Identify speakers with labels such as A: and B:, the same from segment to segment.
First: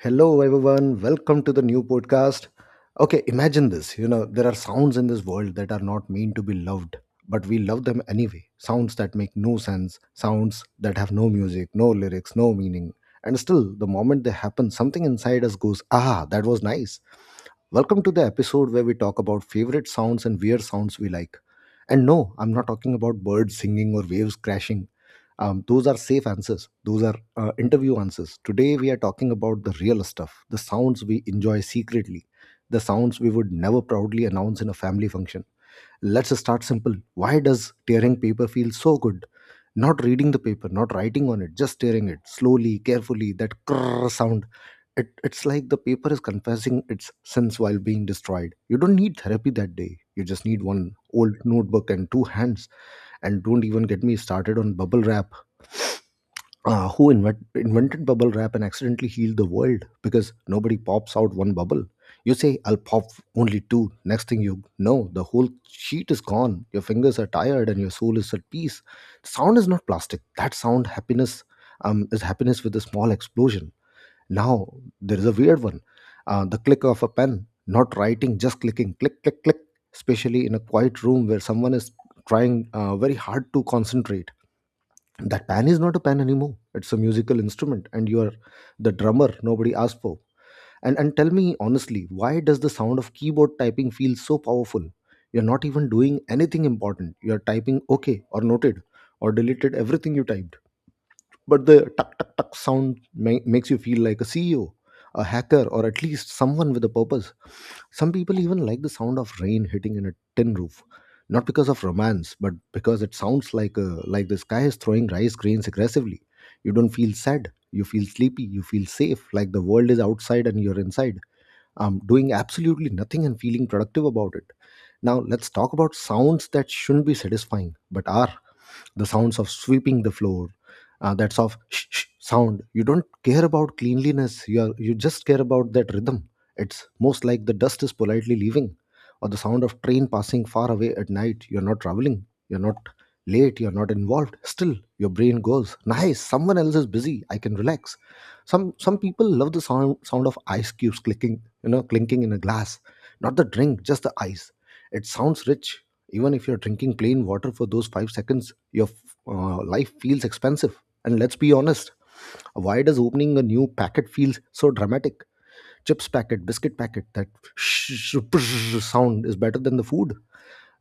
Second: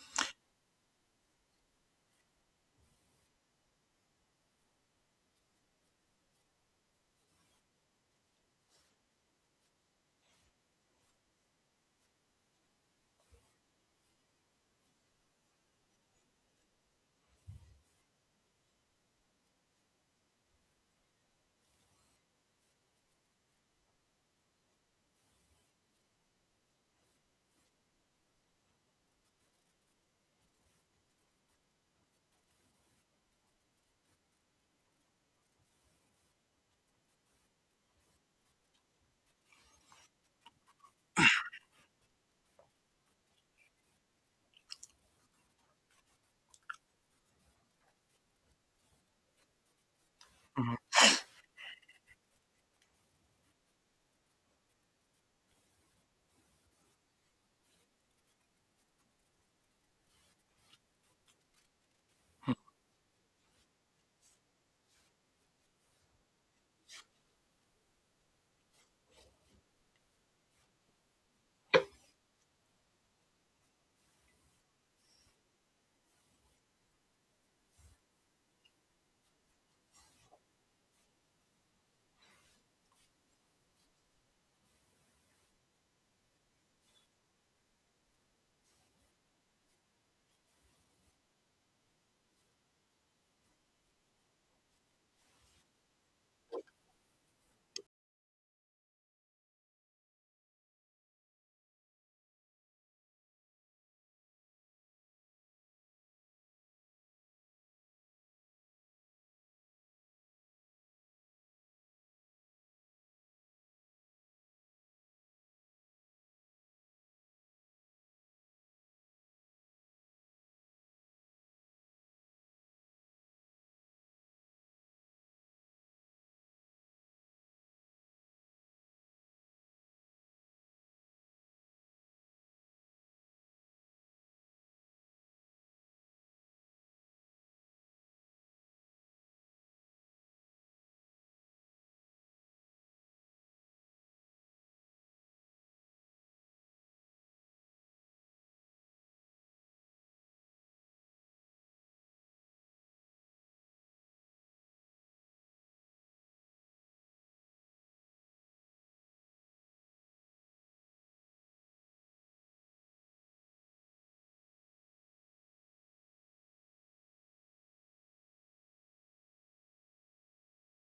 A: Hello, everyone. Welcome to the new podcast. Okay, imagine this. You know, there are sounds in this world that are not meant to be loved, but we love them anyway. Sounds that make no sense, sounds that have no music, no lyrics, no meaning. And still, the moment they happen, something inside us goes, ah, that was nice. Welcome to the episode where we talk about favorite sounds and weird sounds we like. And no, I'm not talking about birds singing or waves crashing. Those are safe answers, those are interview answers. Today, we are talking about the real stuff, the sounds we enjoy secretly, the sounds we would never proudly announce in a family function. Let's start simple. Why does tearing paper feel so good? Not reading the paper, not writing on it, just tearing it slowly, carefully, that crrr sound it's like the paper is confessing its sins while being destroyed. You don't need therapy that day. You just need
B: Mhm,
A: one old notebook and two hands. And don't even get me started on bubble wrap. Who invented bubble wrap and accidentally healed the world because nobody pops out one bubble? You
B: mhm.
A: say, I'll pop only two. Next thing you know, the whole sheet is gone. Your fingers are tired and your soul is at peace. Sound is not plastic. That sound happiness is happiness with a small explosion. Now there is a weird one. The click of a pen, not writing, just clicking, click, click, click, especially in a quiet room where someone is trying very hard to concentrate. That pen is not a pen anymore. It's a musical instrument, and you're the drummer nobody asked for. And tell me honestly, why does the sound of keyboard typing feel so powerful? You're not even doing anything important. You're typing okay or noted or deleted everything you type, but the tuck tuck tuck sound makes you feel like a ceo, a hacker, or at least someone with a purpose. Some people even like the sound of rain hitting in a tin roof, not because of romance but because it sounds like a like the sky is throwing rice grains aggressively. You don't feel sad, you feel sleepy, you feel safe, like the world is outside and you're inside, doing absolutely nothing and feeling productive about it. Now let's talk about sounds that shouldn't be satisfying but are. The sounds of sweeping the floor, that's of shh sound. You don't care about cleanliness, you are you just care about that rhythm. It's most like the dust is politely leaving. Or the sound of train passing far away at night, you're not traveling, you're not late, you're not involved, still your brain goes nice, someone else is busy, I can relax. Some people love the sound of ice cubes clicking, you know, clinking in a glass, not the drink, just the ice. It sounds rich. Even if you're drinking plain water for those five seconds, your life feels expensive. And let's be honest, why does opening a new packet feels so dramatic? Chips packet, biscuit packet, that sound is better than the food.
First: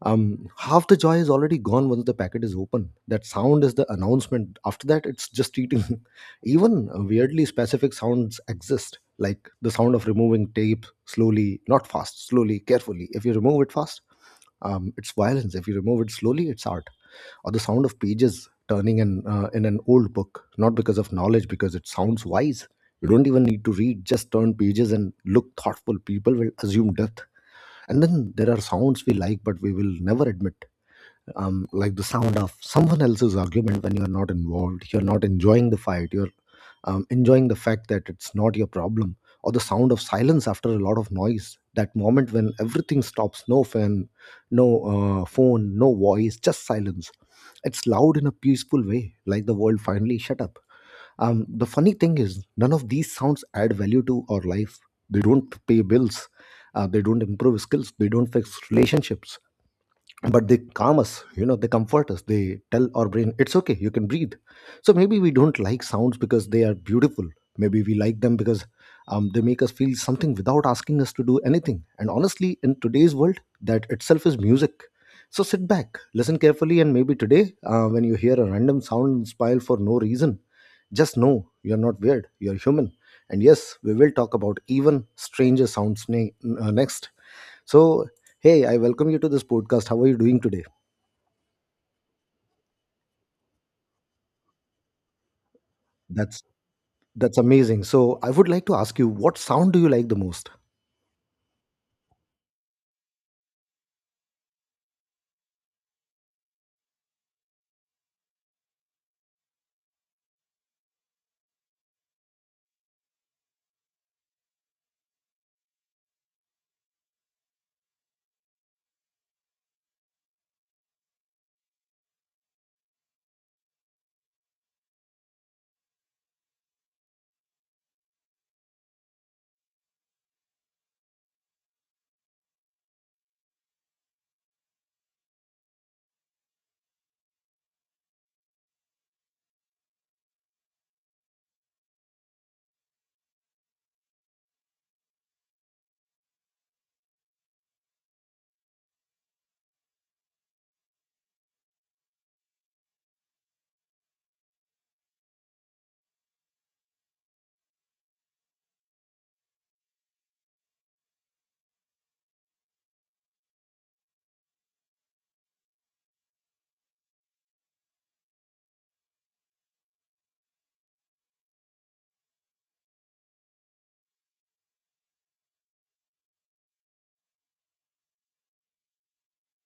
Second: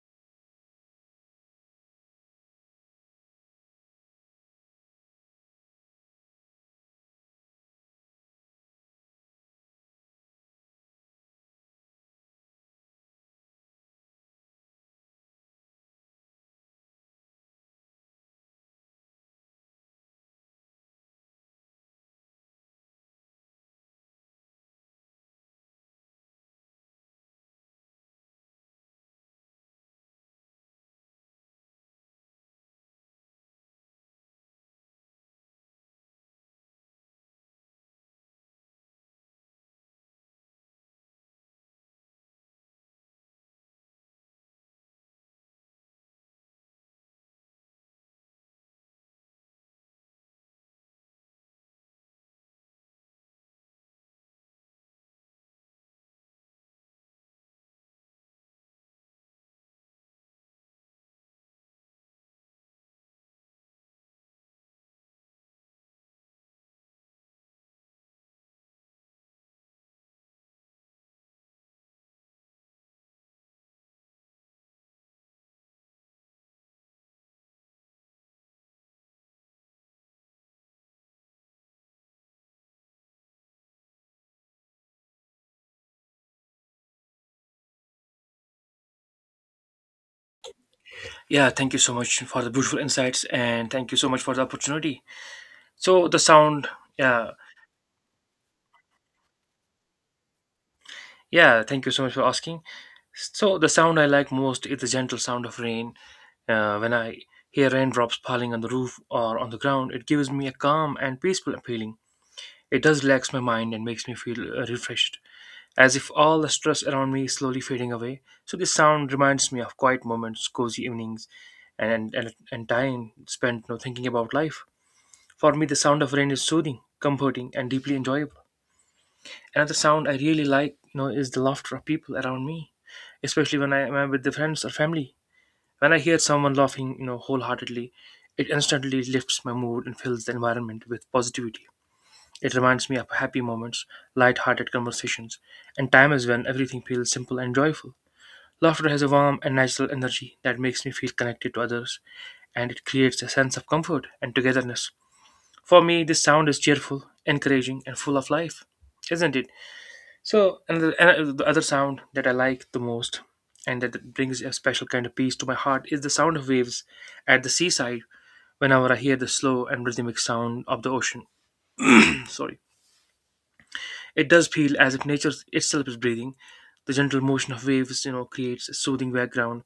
A: Half the joy is already gone once the packet is open. That sound is the announcement. After that, it's just eating. Even weirdly specific sounds exist, like the sound of removing tape slowly, not fast, slowly, carefully. If you remove it fast, it's violence. If you remove it slowly, it's art. Or the sound of pages turning in an old book, not because of knowledge, because it sounds wise. You don't even need to read, just turn pages and look thoughtful. People will assume death. And then there are sounds we like, but we will never admit, like the sound of someone else's argument when you're not involved, you're not enjoying the fight, you're enjoying the fact that it's not your problem. Or the sound of silence after a lot of noise, that moment when everything stops, no fan, no phone, no voice, just silence. It's loud in a peaceful way, like the world finally shut up. Um, the funny thing is, none of these sounds add value to our life. They don't pay bills, they don't improve skills, they don't fix relationships, but they calm us, you know, they comfort us, they tell our brain it's okay, you can breathe. So maybe we don't like sounds because they are beautiful, maybe we like them because they make us feel something without asking us to do anything, and honestly, in today's world, that itself is music. So sit back, listen carefully, and maybe today, when you hear a random sound and smile for no reason, just know you're not weird, you're human. And yes, we will talk about even stranger sounds next. So, hey, I welcome you to this podcast. How are you doing today?
B: Yeah, thank you so much for the beautiful insights and thank you so much for the opportunity. So the
A: That's
B: sound, yeah,
A: that's amazing. So, I would like to ask you, what sound do you like the most?
B: yeah, Thank you so much for asking. So the sound I like most is the gentle sound of rain. When I hear raindrops falling on the roof or on the ground, it gives me a calm and peaceful feeling. It does relax my mind and makes me feel refreshed, as if all the stress around me is slowly fading away. So this sound reminds me of quiet moments, cozy evenings, and time spent, you know, thinking about life. For me, the sound of rain is soothing, comforting, and deeply enjoyable. Another sound I really like, you know, is the laughter of people around me, especially when I am with the friends or family. When I hear someone laughing, you know, wholeheartedly, it instantly lifts my mood and fills the environment with positivity. It reminds me of happy moments, light-hearted conversations, and times when everything feels simple and joyful. Laughter has a warm and natural energy that makes me feel connected to others, and it creates a sense of comfort and togetherness. For me, this sound is cheerful, encouraging, and full of life, isn't it? So, and the other sound that I like the most and that brings a special kind of peace to my heart is the sound of waves at the seaside. Whenever I hear the slow and rhythmic sound of the ocean. Sorry. It does feel as if nature itself is breathing. The gentle motion of waves, you know, creates a soothing background,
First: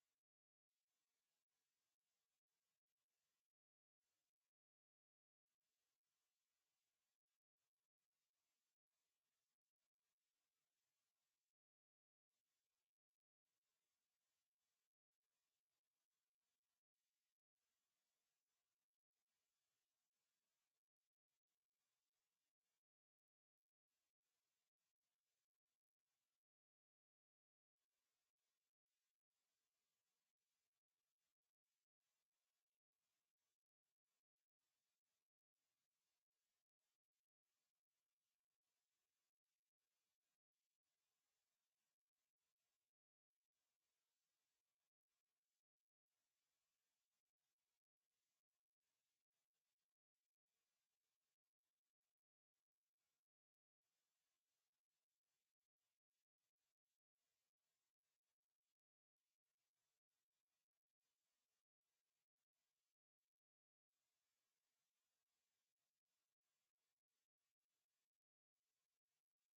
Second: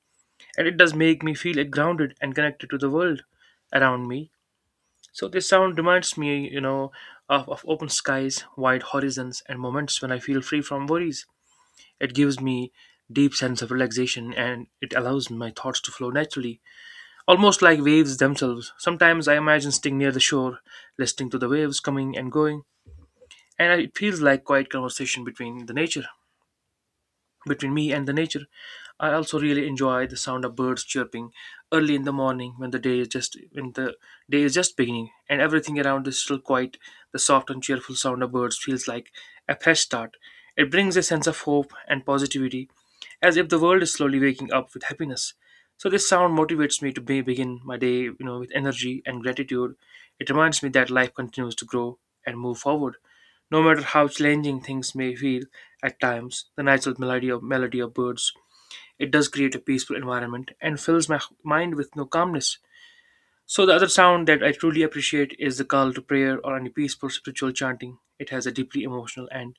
B: and it does make me feel grounded and connected to the world around me. So this sound reminds me, you know, of open skies, wide horizons, and moments when I feel free from worries. It gives me deep sense of relaxation, and it allows my thoughts to flow naturally, almost like waves themselves. Sometimes I imagine sitting near the shore, listening to the waves coming and going, and it feels like quiet conversation between the nature. Between me and the nature, I also really enjoy the sound of birds chirping early in the morning when the day is just beginning and everything around is still quiet. The soft and cheerful sound of birds feels like a fresh start. It brings a sense of hope and positivity, as if the world is slowly waking up with happiness. So this sound motivates me to begin my day, you know, with energy and gratitude. It reminds me that life continues to grow and move forward. No matter how challenging things may feel at times, the natural melody of birds, it does create a peaceful environment and fills my mind with no calmness. So the other sound that I truly appreciate is the call to prayer or any peaceful spiritual chanting. It has a deeply emotional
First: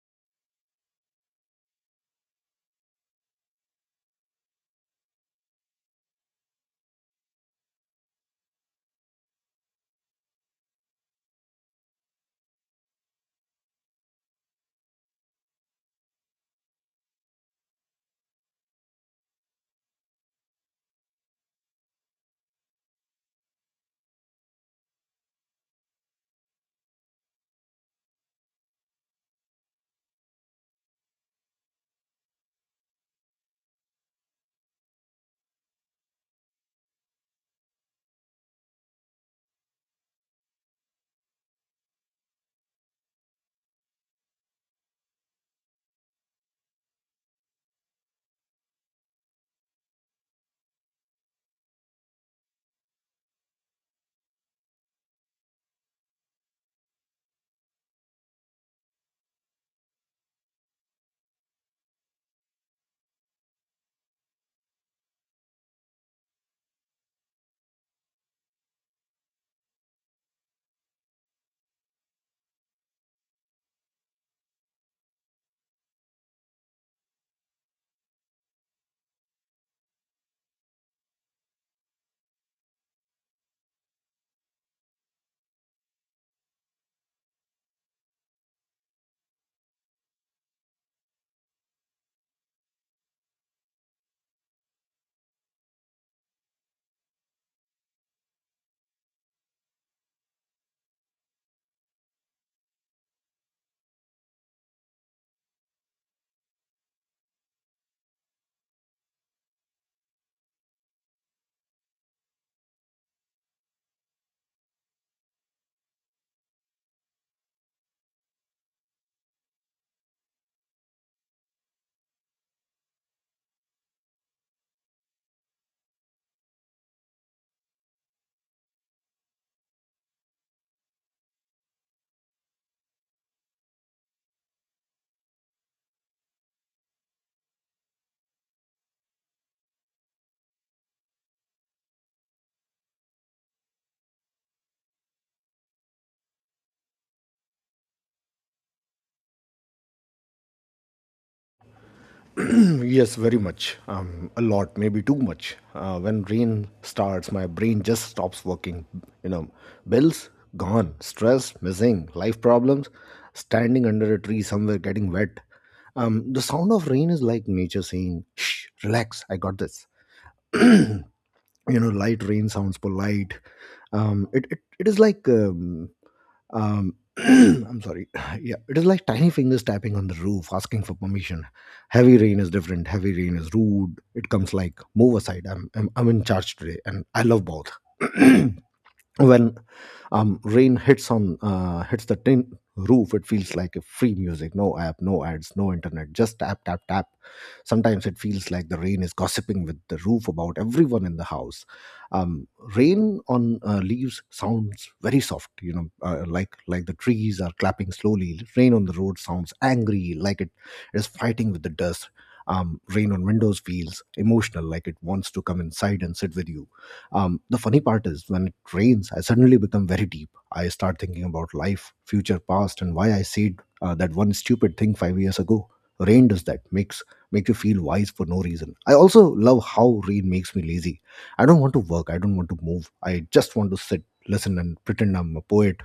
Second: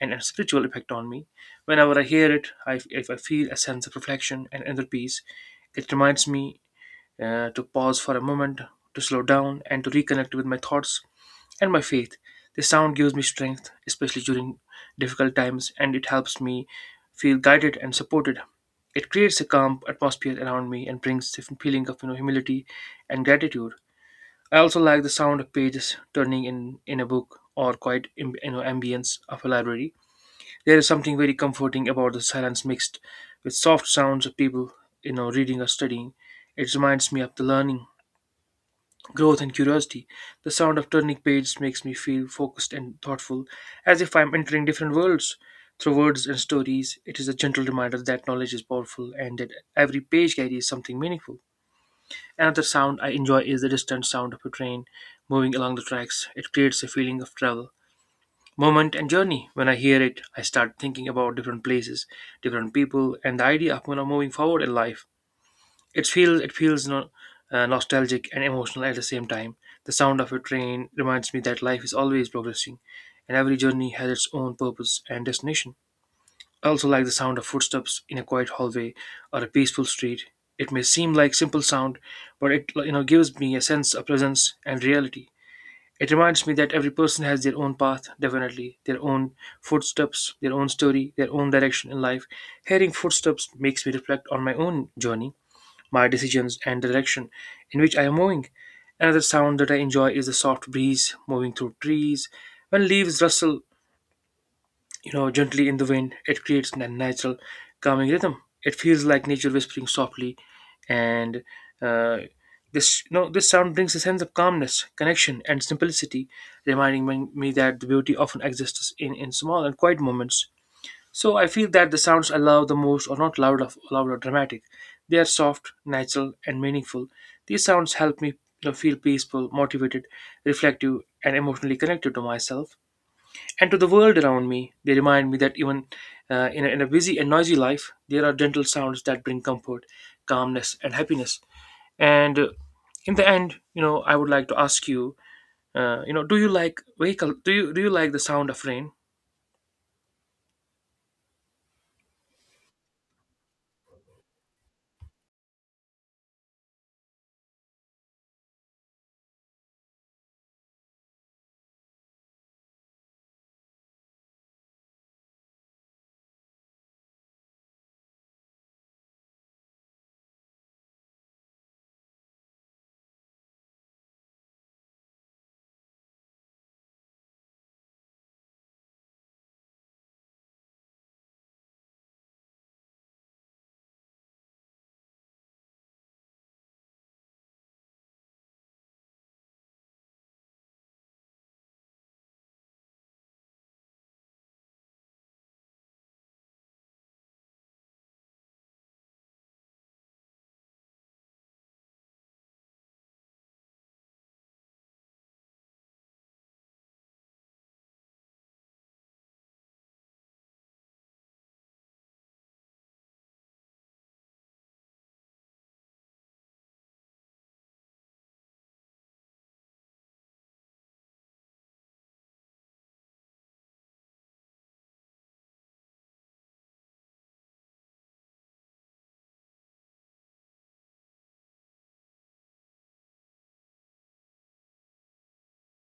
B: and a spiritual effect on me. Whenever I hear it, if I feel a sense of reflection and inner peace. It reminds me to pause for a moment, to slow down, and to reconnect with my thoughts and my faith. The sound gives me strength, especially during difficult times, and it helps me feel guided and supported. It creates a calm atmosphere around me and brings the feeling of, you know, humility and gratitude. I also like the sound of pages turning in a book or quiet you know, ambience of a library. There is something very comforting about the silence mixed with soft sounds of people, you know, reading or studying. It reminds me of the learning, growth, and curiosity. The sound of turning pages makes me feel focused and thoughtful, as if I'm entering different worlds. Through words and stories, it is a gentle reminder that knowledge is powerful and that every page carries something meaningful. Another sound I enjoy is the distant sound of a train moving along the tracks. It creates a feeling of travel, moment, and journey. When I hear it, I start thinking about different places, different people, and the idea of moving forward in life. It feels no, nostalgic and emotional at the same time. The sound of a train reminds me that life is always progressing, and every journey has its own purpose and destination. I also like the sound of footsteps in a quiet hallway or a peaceful street. It may seem like simple sound, but it, you know, gives me a sense of presence and reality. It reminds me that every person has their own path, definitely, their own footsteps, their own story, their own direction in life. Hearing footsteps makes me reflect on my own journey, my decisions, and the direction in which I am moving. Another sound that I enjoy is the soft breeze moving through trees. When leaves rustle, you know, gently in the wind, it creates a natural calming rhythm. It feels like nature whispering softly, and uh, this, you know, this sound brings a sense of calmness, connection, and simplicity, reminding me that the beauty often exists in small and quiet moments. So I feel that the sounds I love the most are not loud or dramatic. They are soft, natural, and meaningful. These sounds help me, you know, feel peaceful, motivated, reflective, and emotionally connected to myself and to the world around me. They remind me that even in a busy and noisy life, there are gentle sounds that bring comfort, calmness, and happiness. And in the end, you know, I would like to ask you, you know, do you like wake? Do you like the sound of rain?
A: Yes, very much. A lot, maybe too much. When rain starts, my brain just stops working. You know, bills gone, stress missing, life problems, standing under a tree somewhere getting wet. The sound of rain is like nature saying, "Shh, relax. I got this." You know, light rain sounds polite. It is like I'm sorry. Yeah, it is like tiny fingers tapping on the roof asking for permission. Heavy rain is different. Heavy rain is rude, it comes like move aside, I'm in charge today, and I love both. When rain hits the tin roof, it feels like a free music, no app, no ads, no internet, just tap tap tap. Sometimes it feels like the rain is gossiping with the roof about everyone in the house. um, Rain on leaves sounds very soft, you know, like the trees are clapping slowly. Rain on the road sounds angry, like it is fighting with the dust. Rain on windows feels emotional, like it wants to come inside and sit with you. Um, the funny part is, when it rains, I suddenly become very deep. I start thinking about life, future, past, and why I said that one stupid thing five years ago. Rain does that, make you feel wise for no reason. I also love how rain makes me lazy. I don't want to work. I don't want to move. I just want to sit, listen, and pretend I'm a poet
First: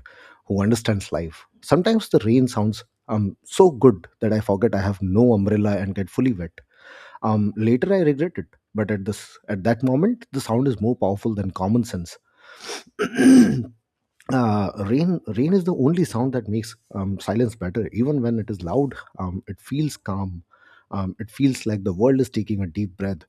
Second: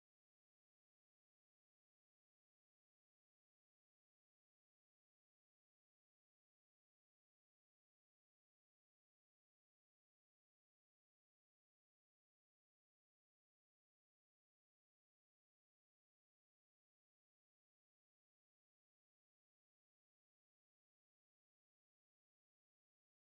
A: who understands life. Sometimes the rain sounds so good that I forget I have no umbrella and get fully wet. Later, I regret it, but at that moment, the sound is more powerful than common sense. Rain is the only sound that makes silence better. Even when it is loud, it feels calm, it feels like the world is taking a deep breath.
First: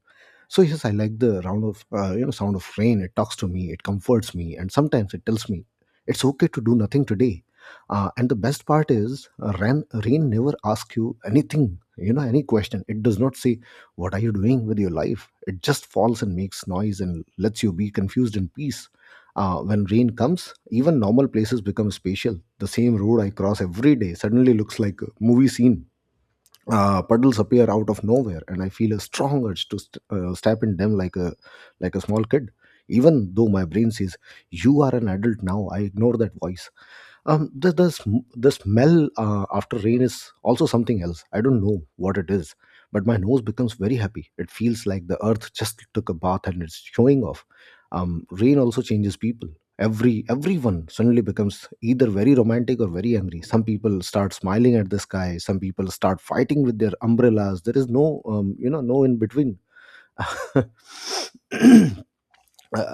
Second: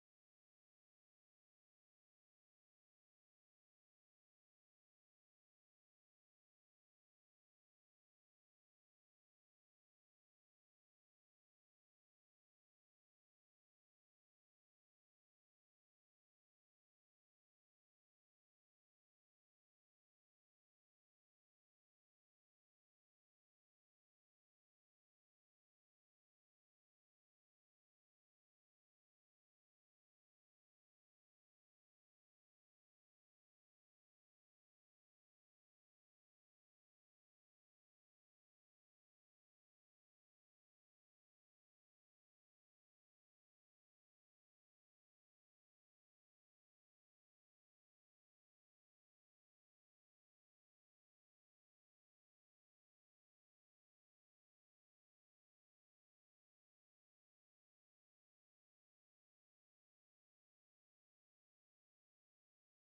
A: So yes, I like the round of you know sound of rain. It talks to me, it comforts me, and sometimes it tells me it's okay to do nothing today. And the best part is, rain never asks you anything, you know, any question. It does not say, "What are you doing with your life?" It just falls and makes noise and lets you be confused in peace. When rain comes, even normal places become spatial. The same road I cross every day suddenly looks like a movie scene. Puddles appear out of nowhere, and I feel a strong urge to step in them like a small kid. Even though my brain says, "You are an adult now," I ignore that voice. The smell after rain is also something else. I don't know what it is, but my nose becomes very happy. It feels like the earth just took a bath and it's showing off. Um, rain also changes people. Everyone suddenly becomes either very romantic or very angry. Some people start smiling at the sky, some people start fighting with their umbrellas. There is no no in between. uh,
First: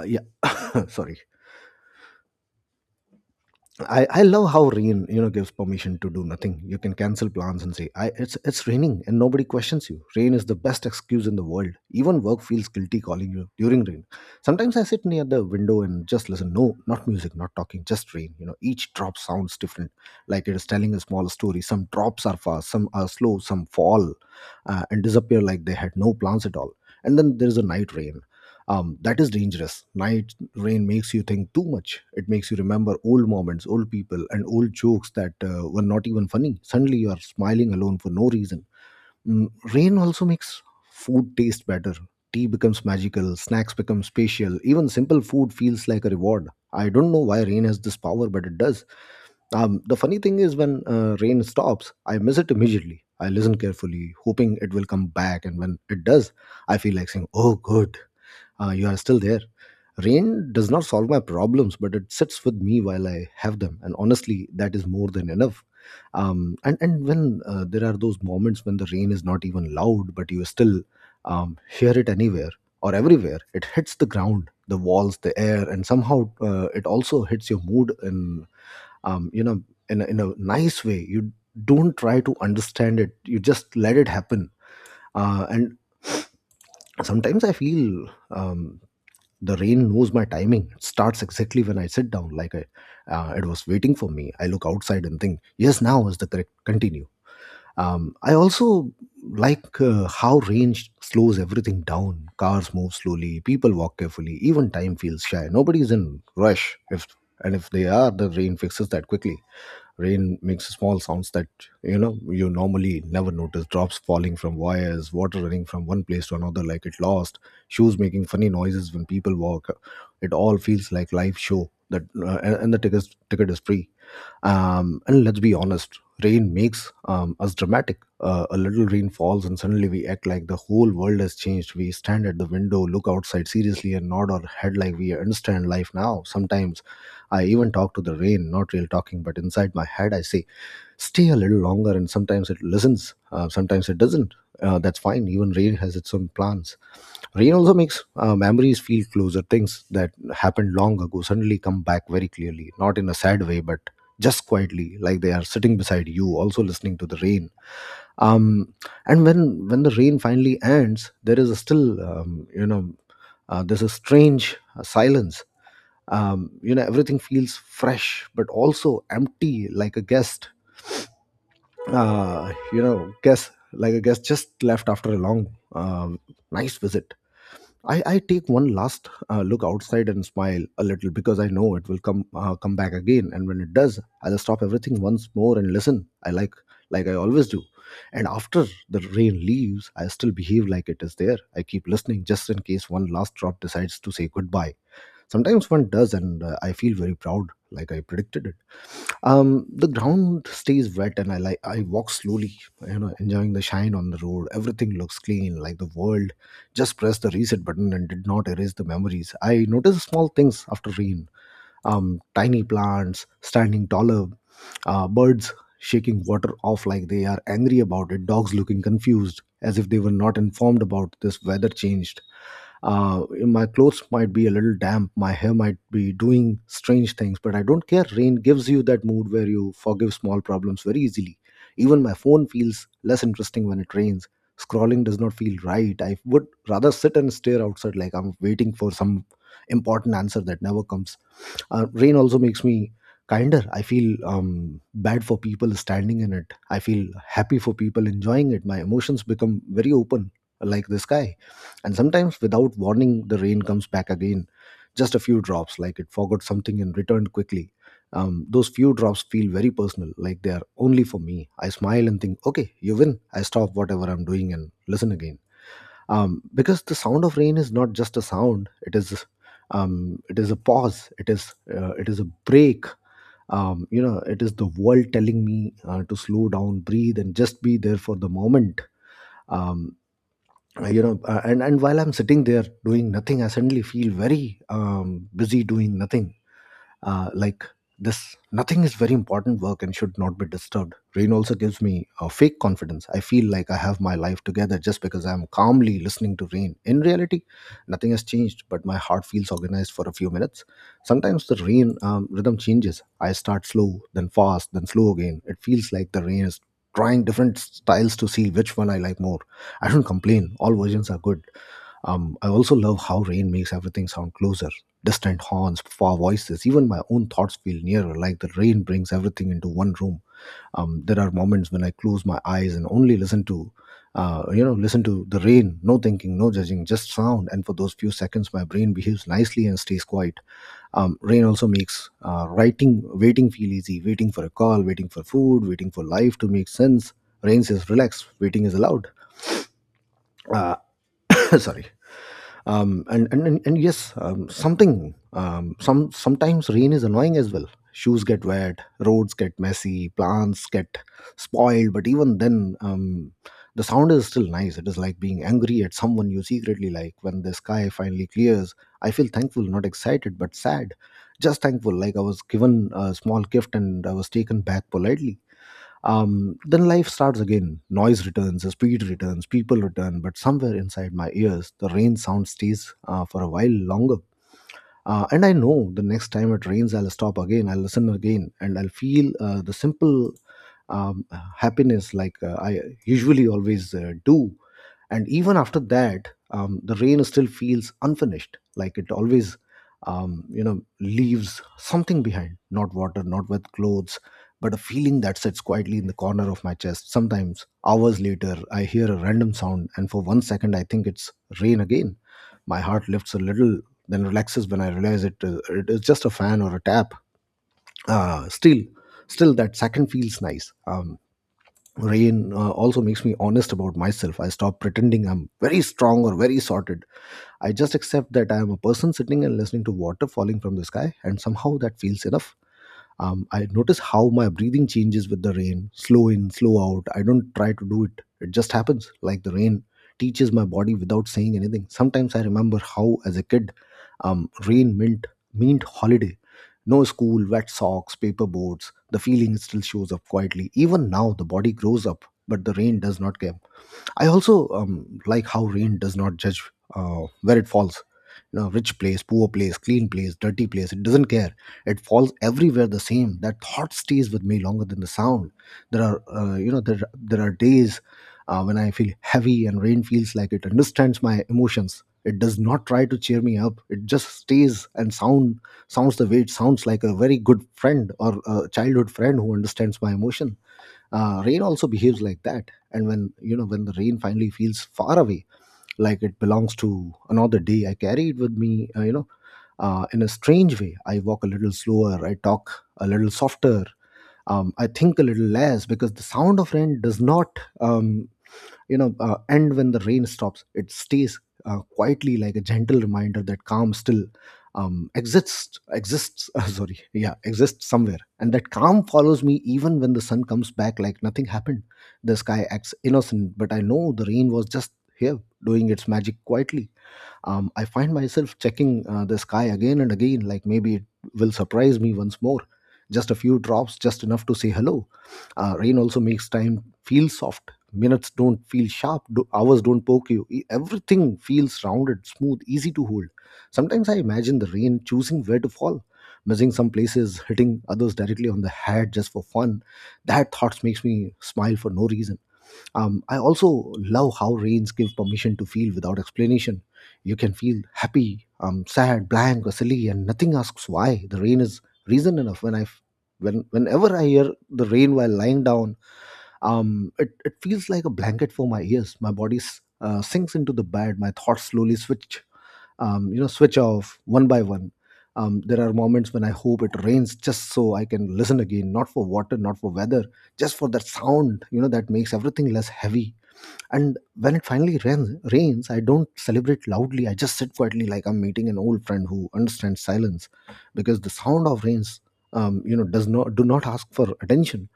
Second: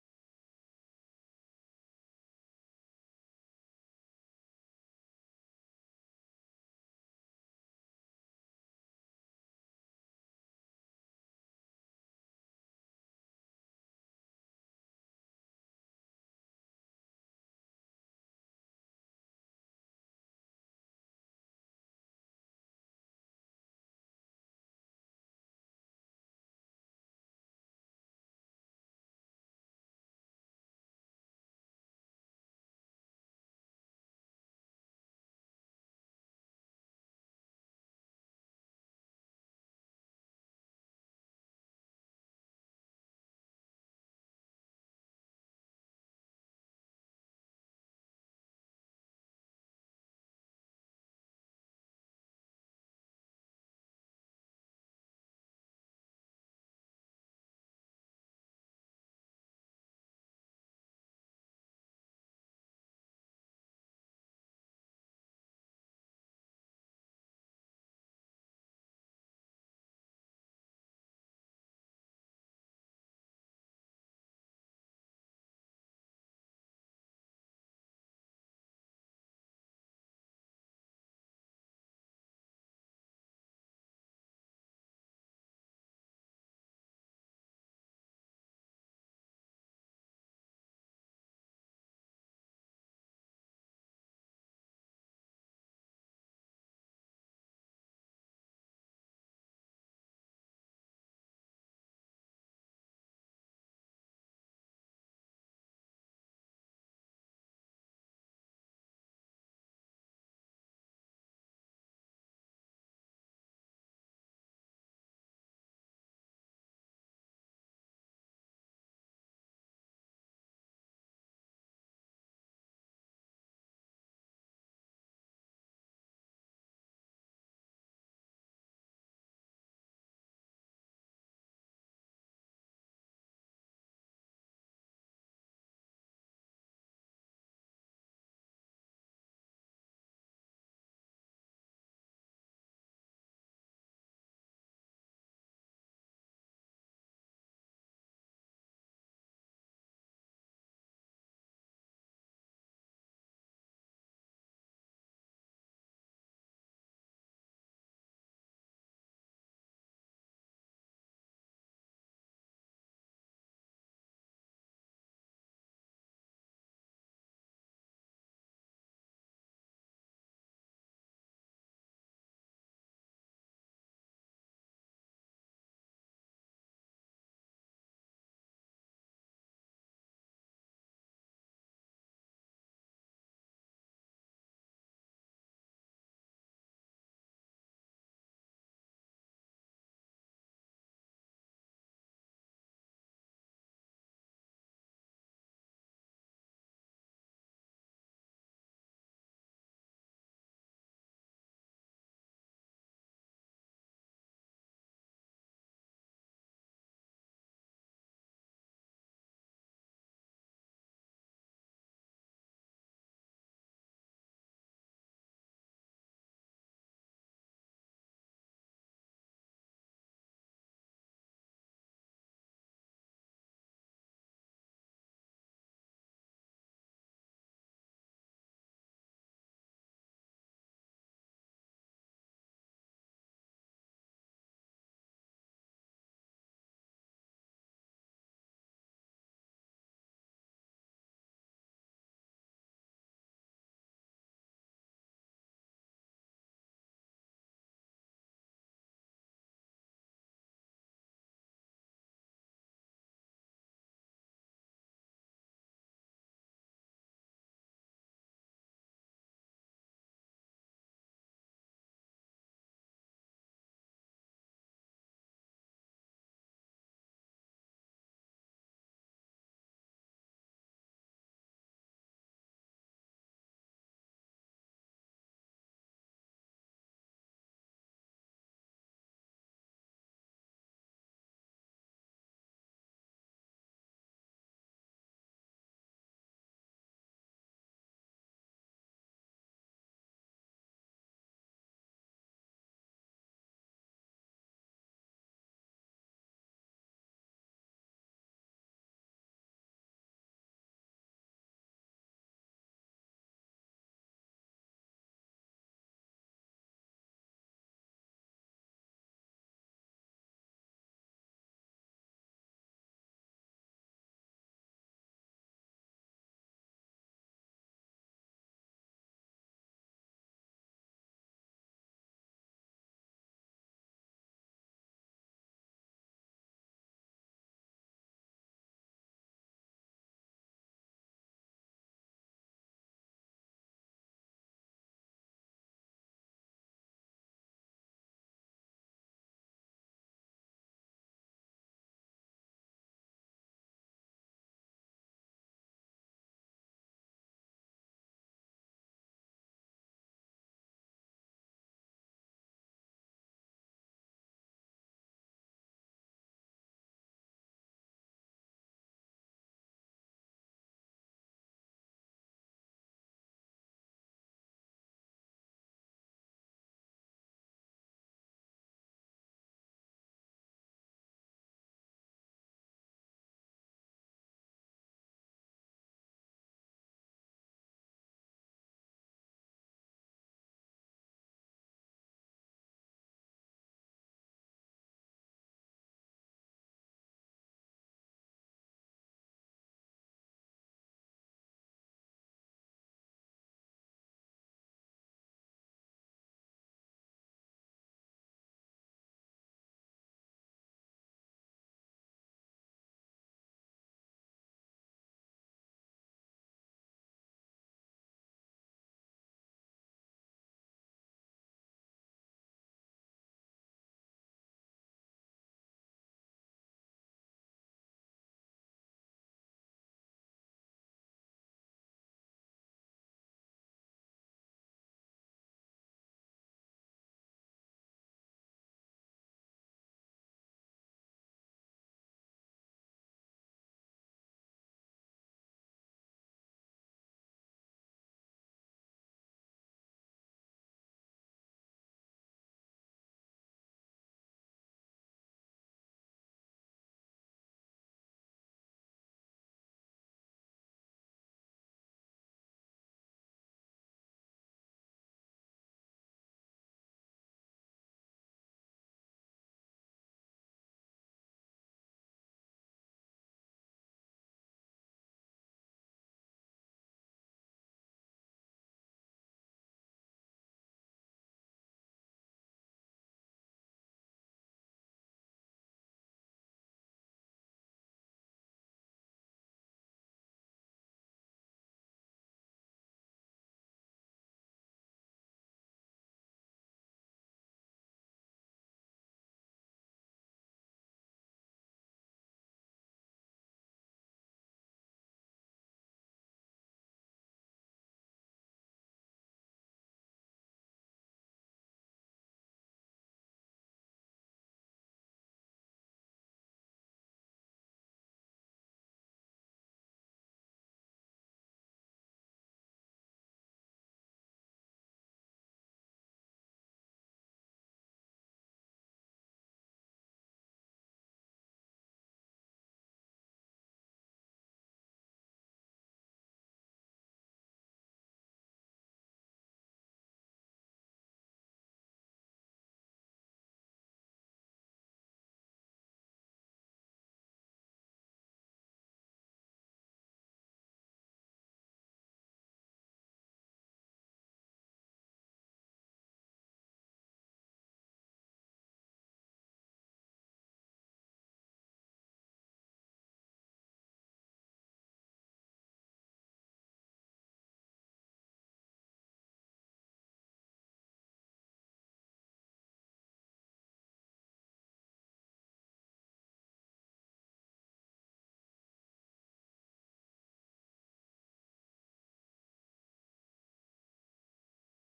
A: yeah. Sorry. I love how rain, you know, gives permission to do nothing. You can cancel plans and say I it's raining, and nobody questions you. Rain is the best excuse in the world. Even work feels guilty calling you during rain. Sometimes I sit near the window and just listen. No, not music, not talking, just rain. You know, each drop sounds different, like it is telling a small story. Some drops are fast, some are slow, some fall and disappear like they had no plans at all. And then there is a night rain. That is dangerous. Night rain makes you think too much. It makes you remember old moments, old people, and old jokes that were not even funny. Suddenly, you are smiling alone for no reason. Mm, Rain also makes food taste better. Tea becomes magical, snacks become spatial, even simple food feels like a reward. I don't know why rain has this power, but it does. The funny thing is, when rain stops, I miss it immediately. I listen carefully, hoping it will come back, and when it does, I feel like saying, oh, good. You are still there. Rain does not solve my problems, but it sits with me while I have them. And honestly, that is more than enough. And when there are those moments when the rain is not even loud, but you still hear it anywhere or everywhere. It hits the ground, the walls, the air, and somehow it also hits your mood in, you know, in a nice way. You don't try to understand it, you just let it happen. And sometimes I feel the rain knows my timing. It starts exactly when I sit down, like it was waiting for me. I look outside and think, yes, now is the correct continue. I also like how rain slows everything down. Cars move slowly, people walk carefully, even time feels shy. Nobody is in rush. If they are, the rain fixes that quickly. Rain makes small sounds that you normally never notice. Drops falling from wires, water running from one place to another like it lost, shoes making funny noises when people walk. It all feels like live show that and the ticket is free. And let's be honest, rain makes us dramatic. A little rain falls, and suddenly we act like the whole world has changed. We stand at the window, look outside seriously, and nod our head like we understand life now. Sometimes I even talk to the rain, not real talking, but inside my head, I say, stay a little longer, and sometimes it listens, sometimes it doesn't. That's fine, even rain has its own plans. Rain also makes memories feel closer. Things that happened long ago suddenly come back very clearly, not in a sad way, but just quietly, like they are sitting beside you, also listening to the rain. Um, and when the rain finally ends, there is a strange silence. Everything feels fresh, but also empty, like a guest. Like a guest just left after a long, uh, nice visit. I take one last look outside and smile a little because I know it will come back again. And when it does, I'll stop everything once more and listen, I like I always do. And after the rain leaves, I still behave like it is there. I keep listening just in case one last drop decides to say goodbye. Sometimes one does, and I feel very proud, like I predicted it. The ground stays wet, and I walk slowly, enjoying the shine on the road. Everything looks clean, like the world just pressed the reset button and did not erase the memories. I notice small things after rain: tiny plants standing taller, birds shaking water off like they are angry about it, dogs looking confused as if they were not informed about this weather changed. My clothes might be a little damp, my hair might be doing strange things, but I don't care. Rain gives you that mood where you forgive small problems very easily. Even my phone feels less interesting when it rains. Scrolling does not feel right. I would rather sit and stare outside like I'm waiting for some important answer that never comes. Rain also makes me kinder. I feel bad for people standing in it. I feel happy for people enjoying it. My emotions become very open, like the sky. And sometimes, without warning, the rain comes back again. Just a few drops, like it forgot something and returned quickly. Those few drops feel very personal, like they are only for me. I smile and think, okay, you win. I stop whatever I'm doing and listen again, because the sound of rain is not just a sound. It is a pause. It is a break. It is the world telling me to slow down, breathe, and just be there for the moment. Um, uh, you know uh, and and while I'm sitting there doing nothing, I suddenly feel very busy doing nothing. Like this nothing is very important work and should not be disturbed. Rain also gives me a fake confidence. I feel like I have my life together just because I'm calmly listening to rain. In reality, nothing has changed, but my heart feels organized for a few minutes. Sometimes the rain rhythm changes. I start slow, then fast, then slow again. It feels like the rain is trying different styles to see which one I like more. I don't complain. All versions are good. I also love how rain makes everything sound closer. Distant horns, far voices, even my own thoughts feel nearer, like the rain brings everything into one room. There are moments when I close my eyes and only listen to the rain, no thinking, no judging, just sound. And for those few seconds, my brain behaves nicely and stays quiet. Rain also makes waiting feel easy, waiting for a call, waiting for food, waiting for life to make sense. Rain says relax, waiting is allowed. Uh, sorry. And yes, something some sometimes rain is annoying as well. Shoes get wet, roads get messy, plants get spoiled, but even then, the sound is still nice. It is like being angry at someone you secretly like. When the sky finally clears, I feel thankful, not excited, but sad, just thankful, like I was given a small gift and I was taken back politely. Then life starts again. Noise returns, speed returns, people return, but somewhere inside my ears, the rain sound stays for a while longer. And I know the next time it rains, I'll stop again, I'll listen again, and I'll feel the simple um, happiness like I usually always do. And even after that, the rain still feels unfinished, like it always leaves something behind, not water, not with clothes, but a feeling that sits quietly in the corner of my chest. Sometimes hours later I hear a random sound, and for one second I think it's rain again. My heart lifts a little, then relaxes when I realize it is just a fan or a tap. uh, still still, that second feels nice. Rain also makes me honest about myself. I stop pretending I'm very strong or very sorted. I just accept that I am a person sitting and listening to water falling from the sky, and somehow that feels enough. I notice how my breathing changes with the rain, slow in, slow out. I don't try to do it just happens, like the rain teaches my body without saying anything. Sometimes I remember how as a kid, rain meant holiday, no school, wet socks, paper boards. The feeling still shows up quietly even now. The body grows up, but the rain does not care. I also like how rain does not judge where it falls. You know, rich place, poor place, clean place, dirty place. It doesn't care. It falls everywhere the same. That thought stays with me longer than the sound. There are, you know, there are days when I feel heavy and rain feels like it understands my emotions. It does not try to cheer me up. It just stays and sounds the way it sounds, like a very good friend or a childhood friend who understands my emotion. Rain also behaves like that. And when you know when the rain finally feels far away, like it belongs to another day, I carry it with me, in a strange way. I walk a little slower, I talk a little softer. I think a little less because the sound of rain does not. And when the rain stops, it stays quietly, like a gentle reminder that calm still exists sorry, yeah, exists somewhere. And that calm follows me even when the sun comes back, like nothing happened. The sky acts innocent, but I know the rain was just here, doing its magic quietly. I find myself checking the sky again and again, like maybe it will surprise me once more. Just a few drops, just enough to say hello. Rain also makes time feel soft. Minutes don't feel sharp, hours don't poke you. Everything feels rounded, smooth, easy to hold. Sometimes I imagine the rain choosing where to fall, missing some places, hitting others directly on the head just for fun. That thoughts makes me smile for no reason. I also love how rains give permission to feel without explanation. You can feel happy, sad, blank, or silly, and nothing asks why. The rain is reason enough. Whenever I hear the rain while lying down, it feels like a blanket for my ears. My body sinks into the bed. My thoughts slowly switch off one by one. There are moments when I hope it rains just so I can listen again, not for water, not for weather, just for that sound, that makes everything less heavy. And when it finally rains, I don't celebrate loudly. I just sit quietly, like I'm meeting an old friend who understands silence, because the sound of rains does not ask for attention.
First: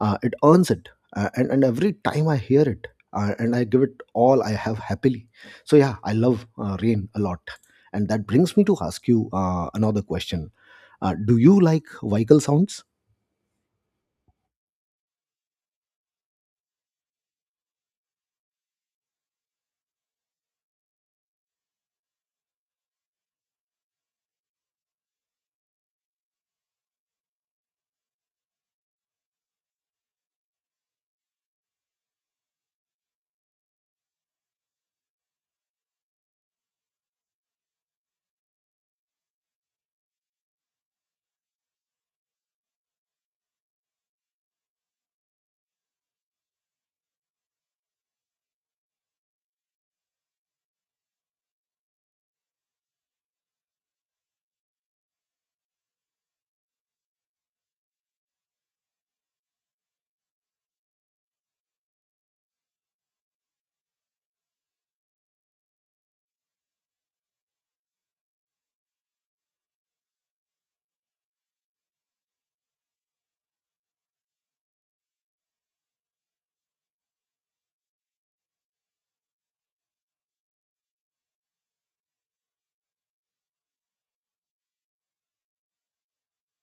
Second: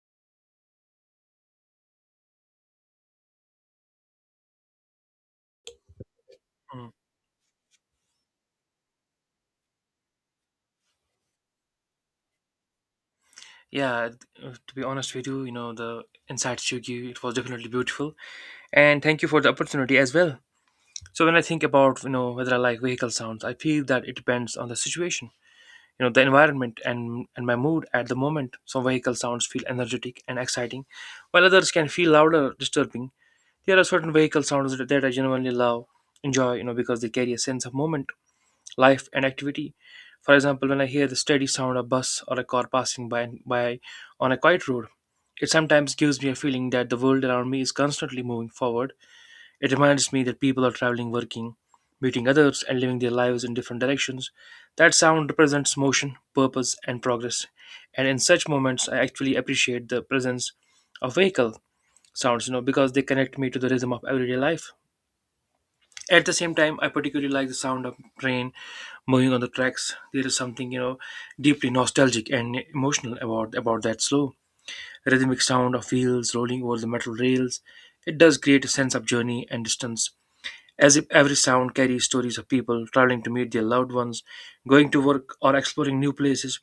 A: It earns it, and every time I hear it, and I give it all I have happily. So yeah, I love
B: Mm.
A: rain a lot, and that brings me to ask you another question. Do you like vehicle sounds?
B: Yeah, to be honest with you, you know, the inside Shugyu, it was definitely beautiful. And thank you for the opportunity as well. So when I think about, you know, whether I like vehicle sounds, I feel that it depends on the situation, you know, the environment, and my mood at the moment. Some vehicle sounds feel energetic and exciting, while others can feel louder, disturbing. There are certain vehicle sounds that I genuinely love, enjoy, you know, because they carry a sense of moment, life, and activity. For example, when I hear the steady sound of a bus or a car passing by on a quiet road, it sometimes gives me a feeling that the world around me is constantly moving forward. It reminds me that people are traveling, working, meeting others, and living their lives in different directions. That sound represents motion, purpose, and progress. And in such moments, I actually appreciate the presence of vehicle sounds, you know, because they connect me to the rhythm of everyday life. At the same time, I particularly like the sound of train moving on the tracks. There is something, you know, deeply nostalgic and emotional about that slow rhythmic sound of wheels rolling over the metal rails. It does create a sense of journey and distance, as if every sound carries stories of people traveling to meet their loved ones, going to work, or exploring new places.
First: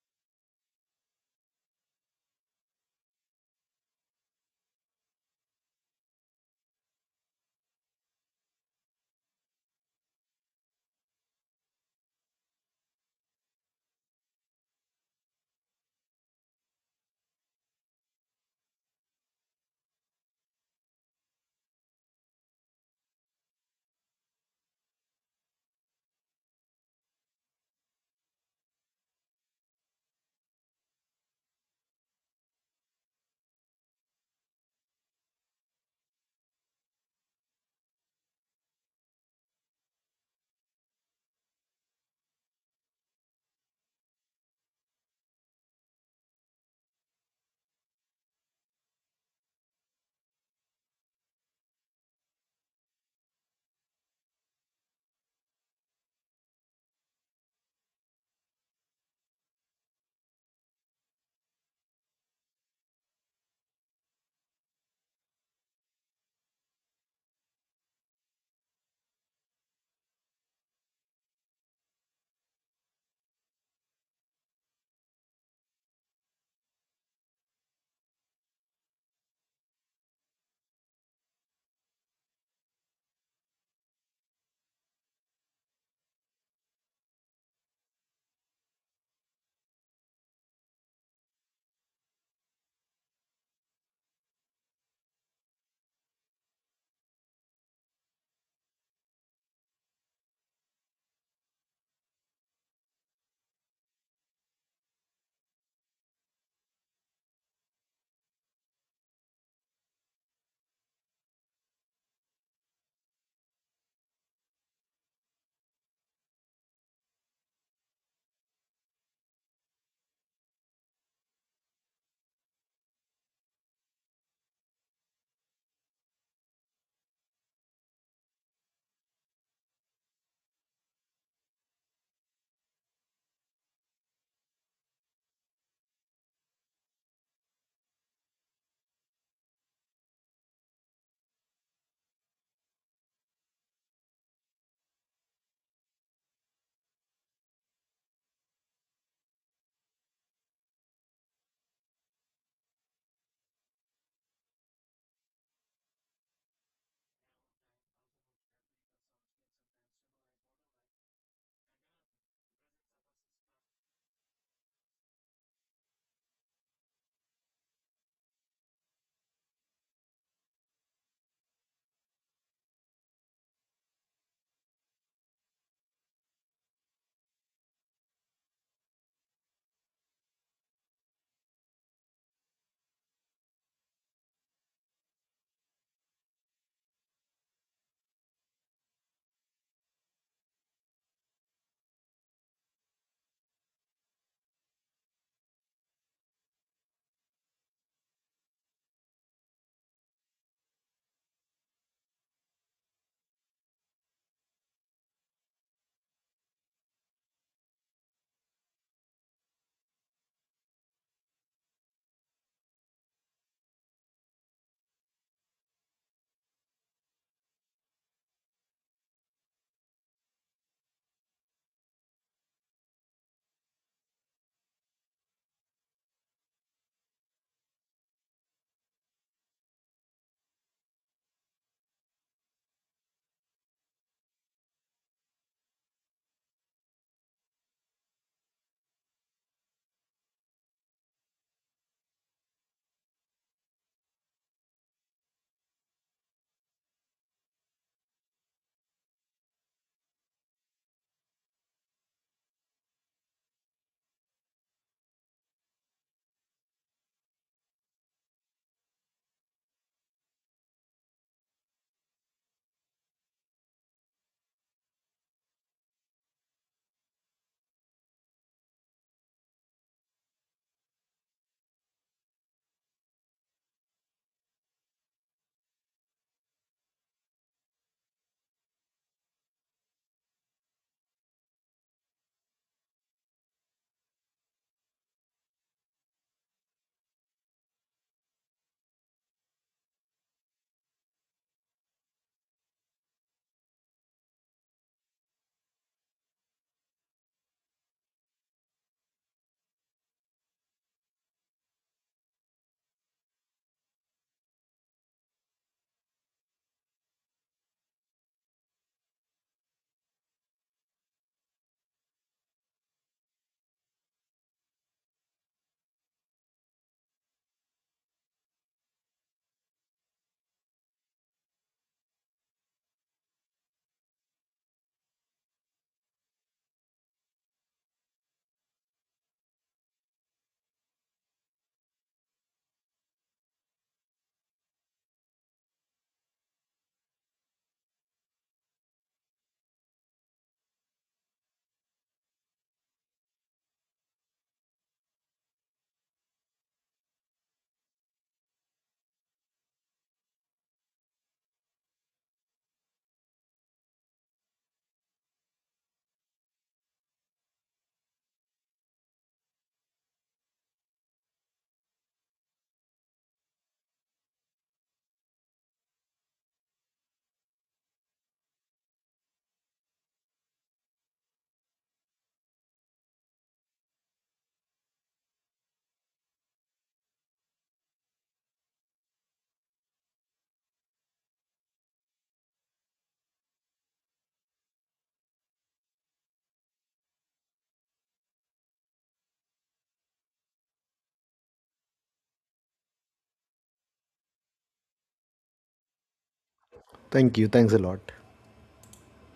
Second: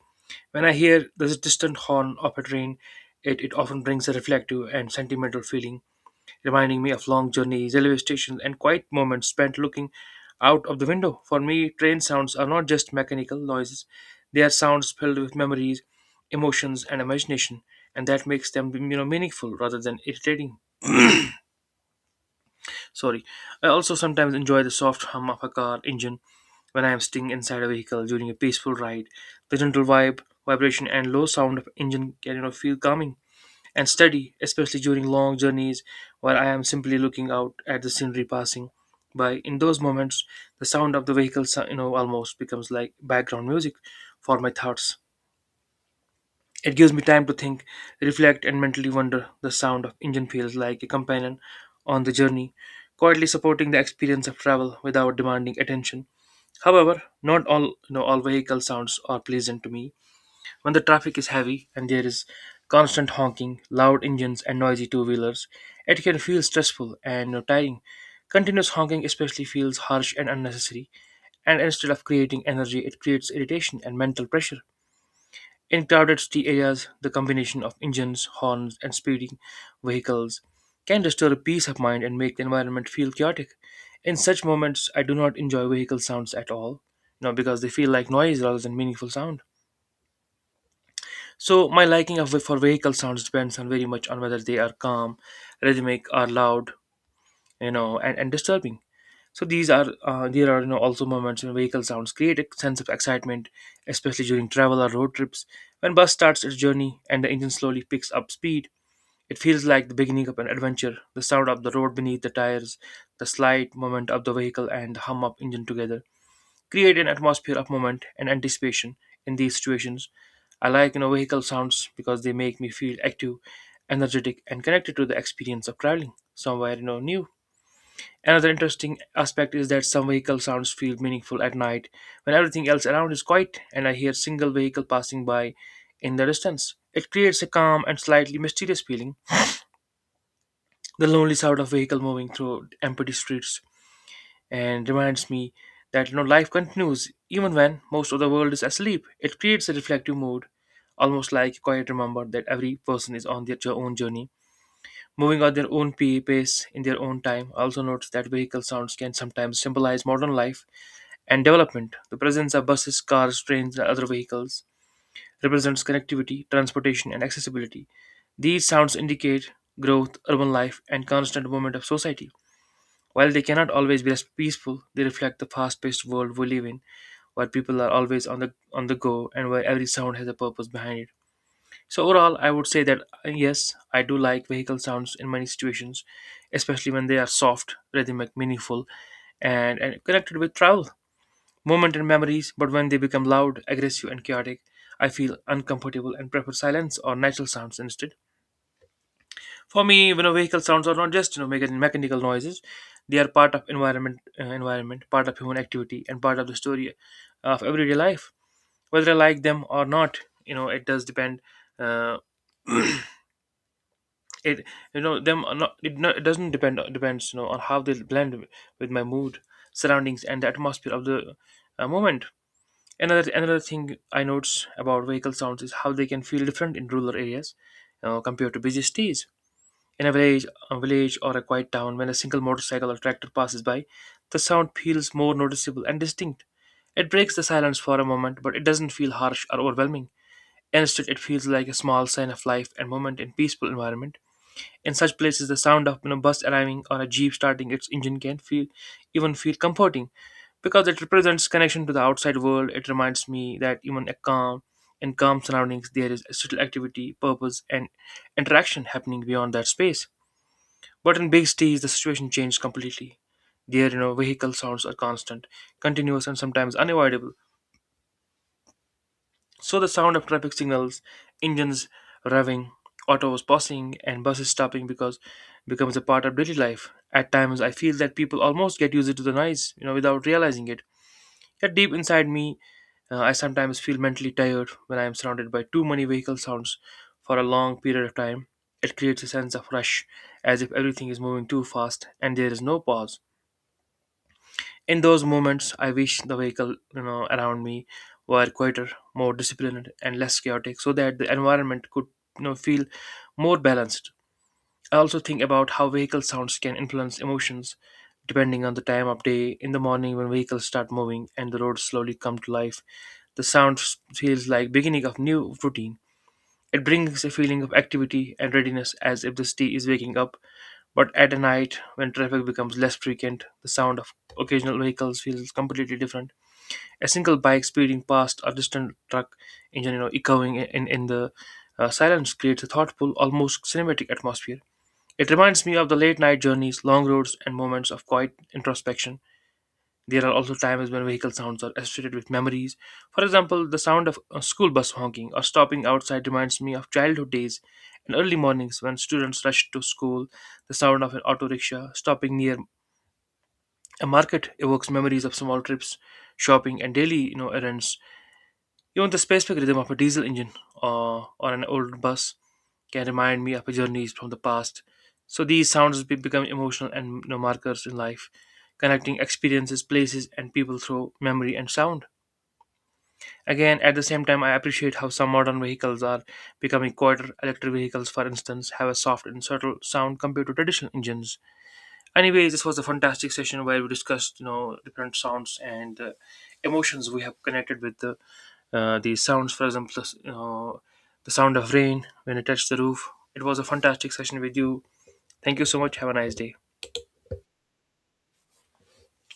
B: When I hear the distant horn of a train, it often brings a reflective and sentimental feeling, reminding me of long journeys, railway stations, and quiet moments spent looking out of the window. For me, train sounds are not just mechanical noises, they are sounds filled with memories, emotions, and imagination, and that makes them, you know, meaningful rather than irritating. Sorry. I also sometimes enjoy the soft hum of a car engine when I am sitting inside a vehicle during a peaceful ride. The gentle vibration, and low sound of engine can, you know, feel calming and study, especially during long journeys where I am simply looking out at the scenery passing by. In those moments, the sound of the vehicle, you know, almost becomes like background music for my thoughts. It gives me time to think, reflect, and mentally wonder. The sound of engine feels like a companion on the journey, quietly supporting the experience of travel without demanding attention. However, not all all vehicle sounds are pleasant to me. When the traffic is heavy and there is constant honking, loud engines, and noisy two wheelers, it can feel stressful and tiring. Continuous honking especially feels harsh and unnecessary, and instead of creating energy, it creates irritation and mental pressure. In crowded city areas, the combination of engines, horns, and speeding vehicles can disturb peace of mind and make the environment feel chaotic. In such moments, I do not enjoy vehicle sounds at all, you know, because they feel like noise rather than meaningful sound. So my liking of for vehicle sounds depends on very much on whether they are calm, rhythmic, or loud, and disturbing. So these are there are also moments when vehicle sounds create a sense of excitement, especially during travel or road trips. When bus starts its journey and the engine slowly picks up speed, it feels like the beginning of an adventure. The sound of the road beneath the tires, the slight movement of the vehicle, and the hum of engine together create an atmosphere of moment and anticipation in these situations. I like vehicle sounds because they make me feel active, energetic, and connected to the experience of traveling somewhere new. Another interesting aspect is that some vehicle sounds feel meaningful at night when everything else around is quiet and I hear single vehicle passing by in the distance. It creates a calm and slightly mysterious feeling. The lonely sound of vehicle moving through empty streets and reminds me that life continues even when most of the world is asleep. It creates a reflective mood, almost like a quiet remember that every person is on their own journey, moving at their own pace in their own time. I also notice that vehicle sounds can sometimes symbolize modern life and development. The presence of buses, cars, trains, and other vehicles represents connectivity, transportation, and accessibility. These sounds indicate growth, urban life, and constant movement of society. While they cannot always be as peaceful, they reflect the fast-paced world we live in, where people are always on the go and where every sound has a purpose behind it. So overall, I would say that yes, I do like vehicle sounds in many situations, especially when they are soft, rhythmic, meaningful, and connected with travel, moment and memories, but when they become loud, aggressive, and chaotic, I feel uncomfortable and prefer silence or natural sounds instead. For me, vehicle sounds are not just mechanical noises. They are part of environment, environment, part of human activity, and part of the story of everyday life. Whether I like them or not, it does depend. Uh, it you know them are not it, not it doesn't depend depends on how they blend with my mood, surroundings, and the atmosphere of the moment. Another thing I notice about vehicle sounds is how they can feel different in rural areas compared to busy cities. In a village, a village or a quiet town, when a single motorcycle or tractor passes by, the sound feels more noticeable and distinct. It breaks the silence for a moment, but it doesn't feel harsh or overwhelming. Instead, it feels like a small sign of life and movement in peaceful environment. In such places, the sound of a bus arriving or a jeep starting its engine can feel even feel comforting because it represents connection to the outside world. It reminds me that even a calm in calm surroundings, there is subtle activity, purpose, and interaction happening beyond that space. But in big cities, the situation changed completely. There, vehicle sounds are constant, continuous, and sometimes unavoidable. So the sound of traffic signals, engines revving, autos passing, and buses stopping because becomes a part of daily life. At times, I feel that people almost get used to the noise, without realizing it. Yet deep inside me, I sometimes feel mentally tired when I am surrounded by too many vehicle sounds for a long period of time. It creates a sense of rush, as if everything is moving too fast and there is no pause. In those moments, I wish the vehicle, around me were quieter, more disciplined, and less chaotic, so that the environment could, feel more balanced. I also think about how vehicle sounds can influence emotions, depending on the time of day. In the morning, when vehicles start moving and the roads slowly come to life, the sound feels like beginning of new routine. It brings a feeling of activity and readiness, as if the city is waking up, but at night when traffic becomes less frequent, the sound of occasional vehicles feels completely different. A single bike speeding past a distant truck engine, echoing in the silence creates a thoughtful, almost cinematic atmosphere. It reminds me of the late night journeys, long roads, and moments of quiet introspection. There are also times when vehicle sounds are associated with memories. For example, the sound of a school bus honking or stopping outside reminds me of childhood days and early mornings when students rushed to school. The sound of an auto rickshaw stopping near a market evokes memories of small trips, shopping, and daily errands. Even the specific rhythm of a diesel engine or an old bus can remind me of journeys from the past. So these sounds become emotional and, markers in life, connecting experiences, places, and people through memory and sound. Again, at the same time, I appreciate how some modern vehicles are becoming quieter. Electric vehicles, for instance, have a soft and subtle sound compared to traditional engines. Anyway, this was a fantastic session where we discussed, different sounds and emotions we have connected with the these sounds. For example, the sound of rain when it touched the roof. It was a fantastic session with you. Thank you so much. Have a nice day.
A: Thank you. Thanks a lot.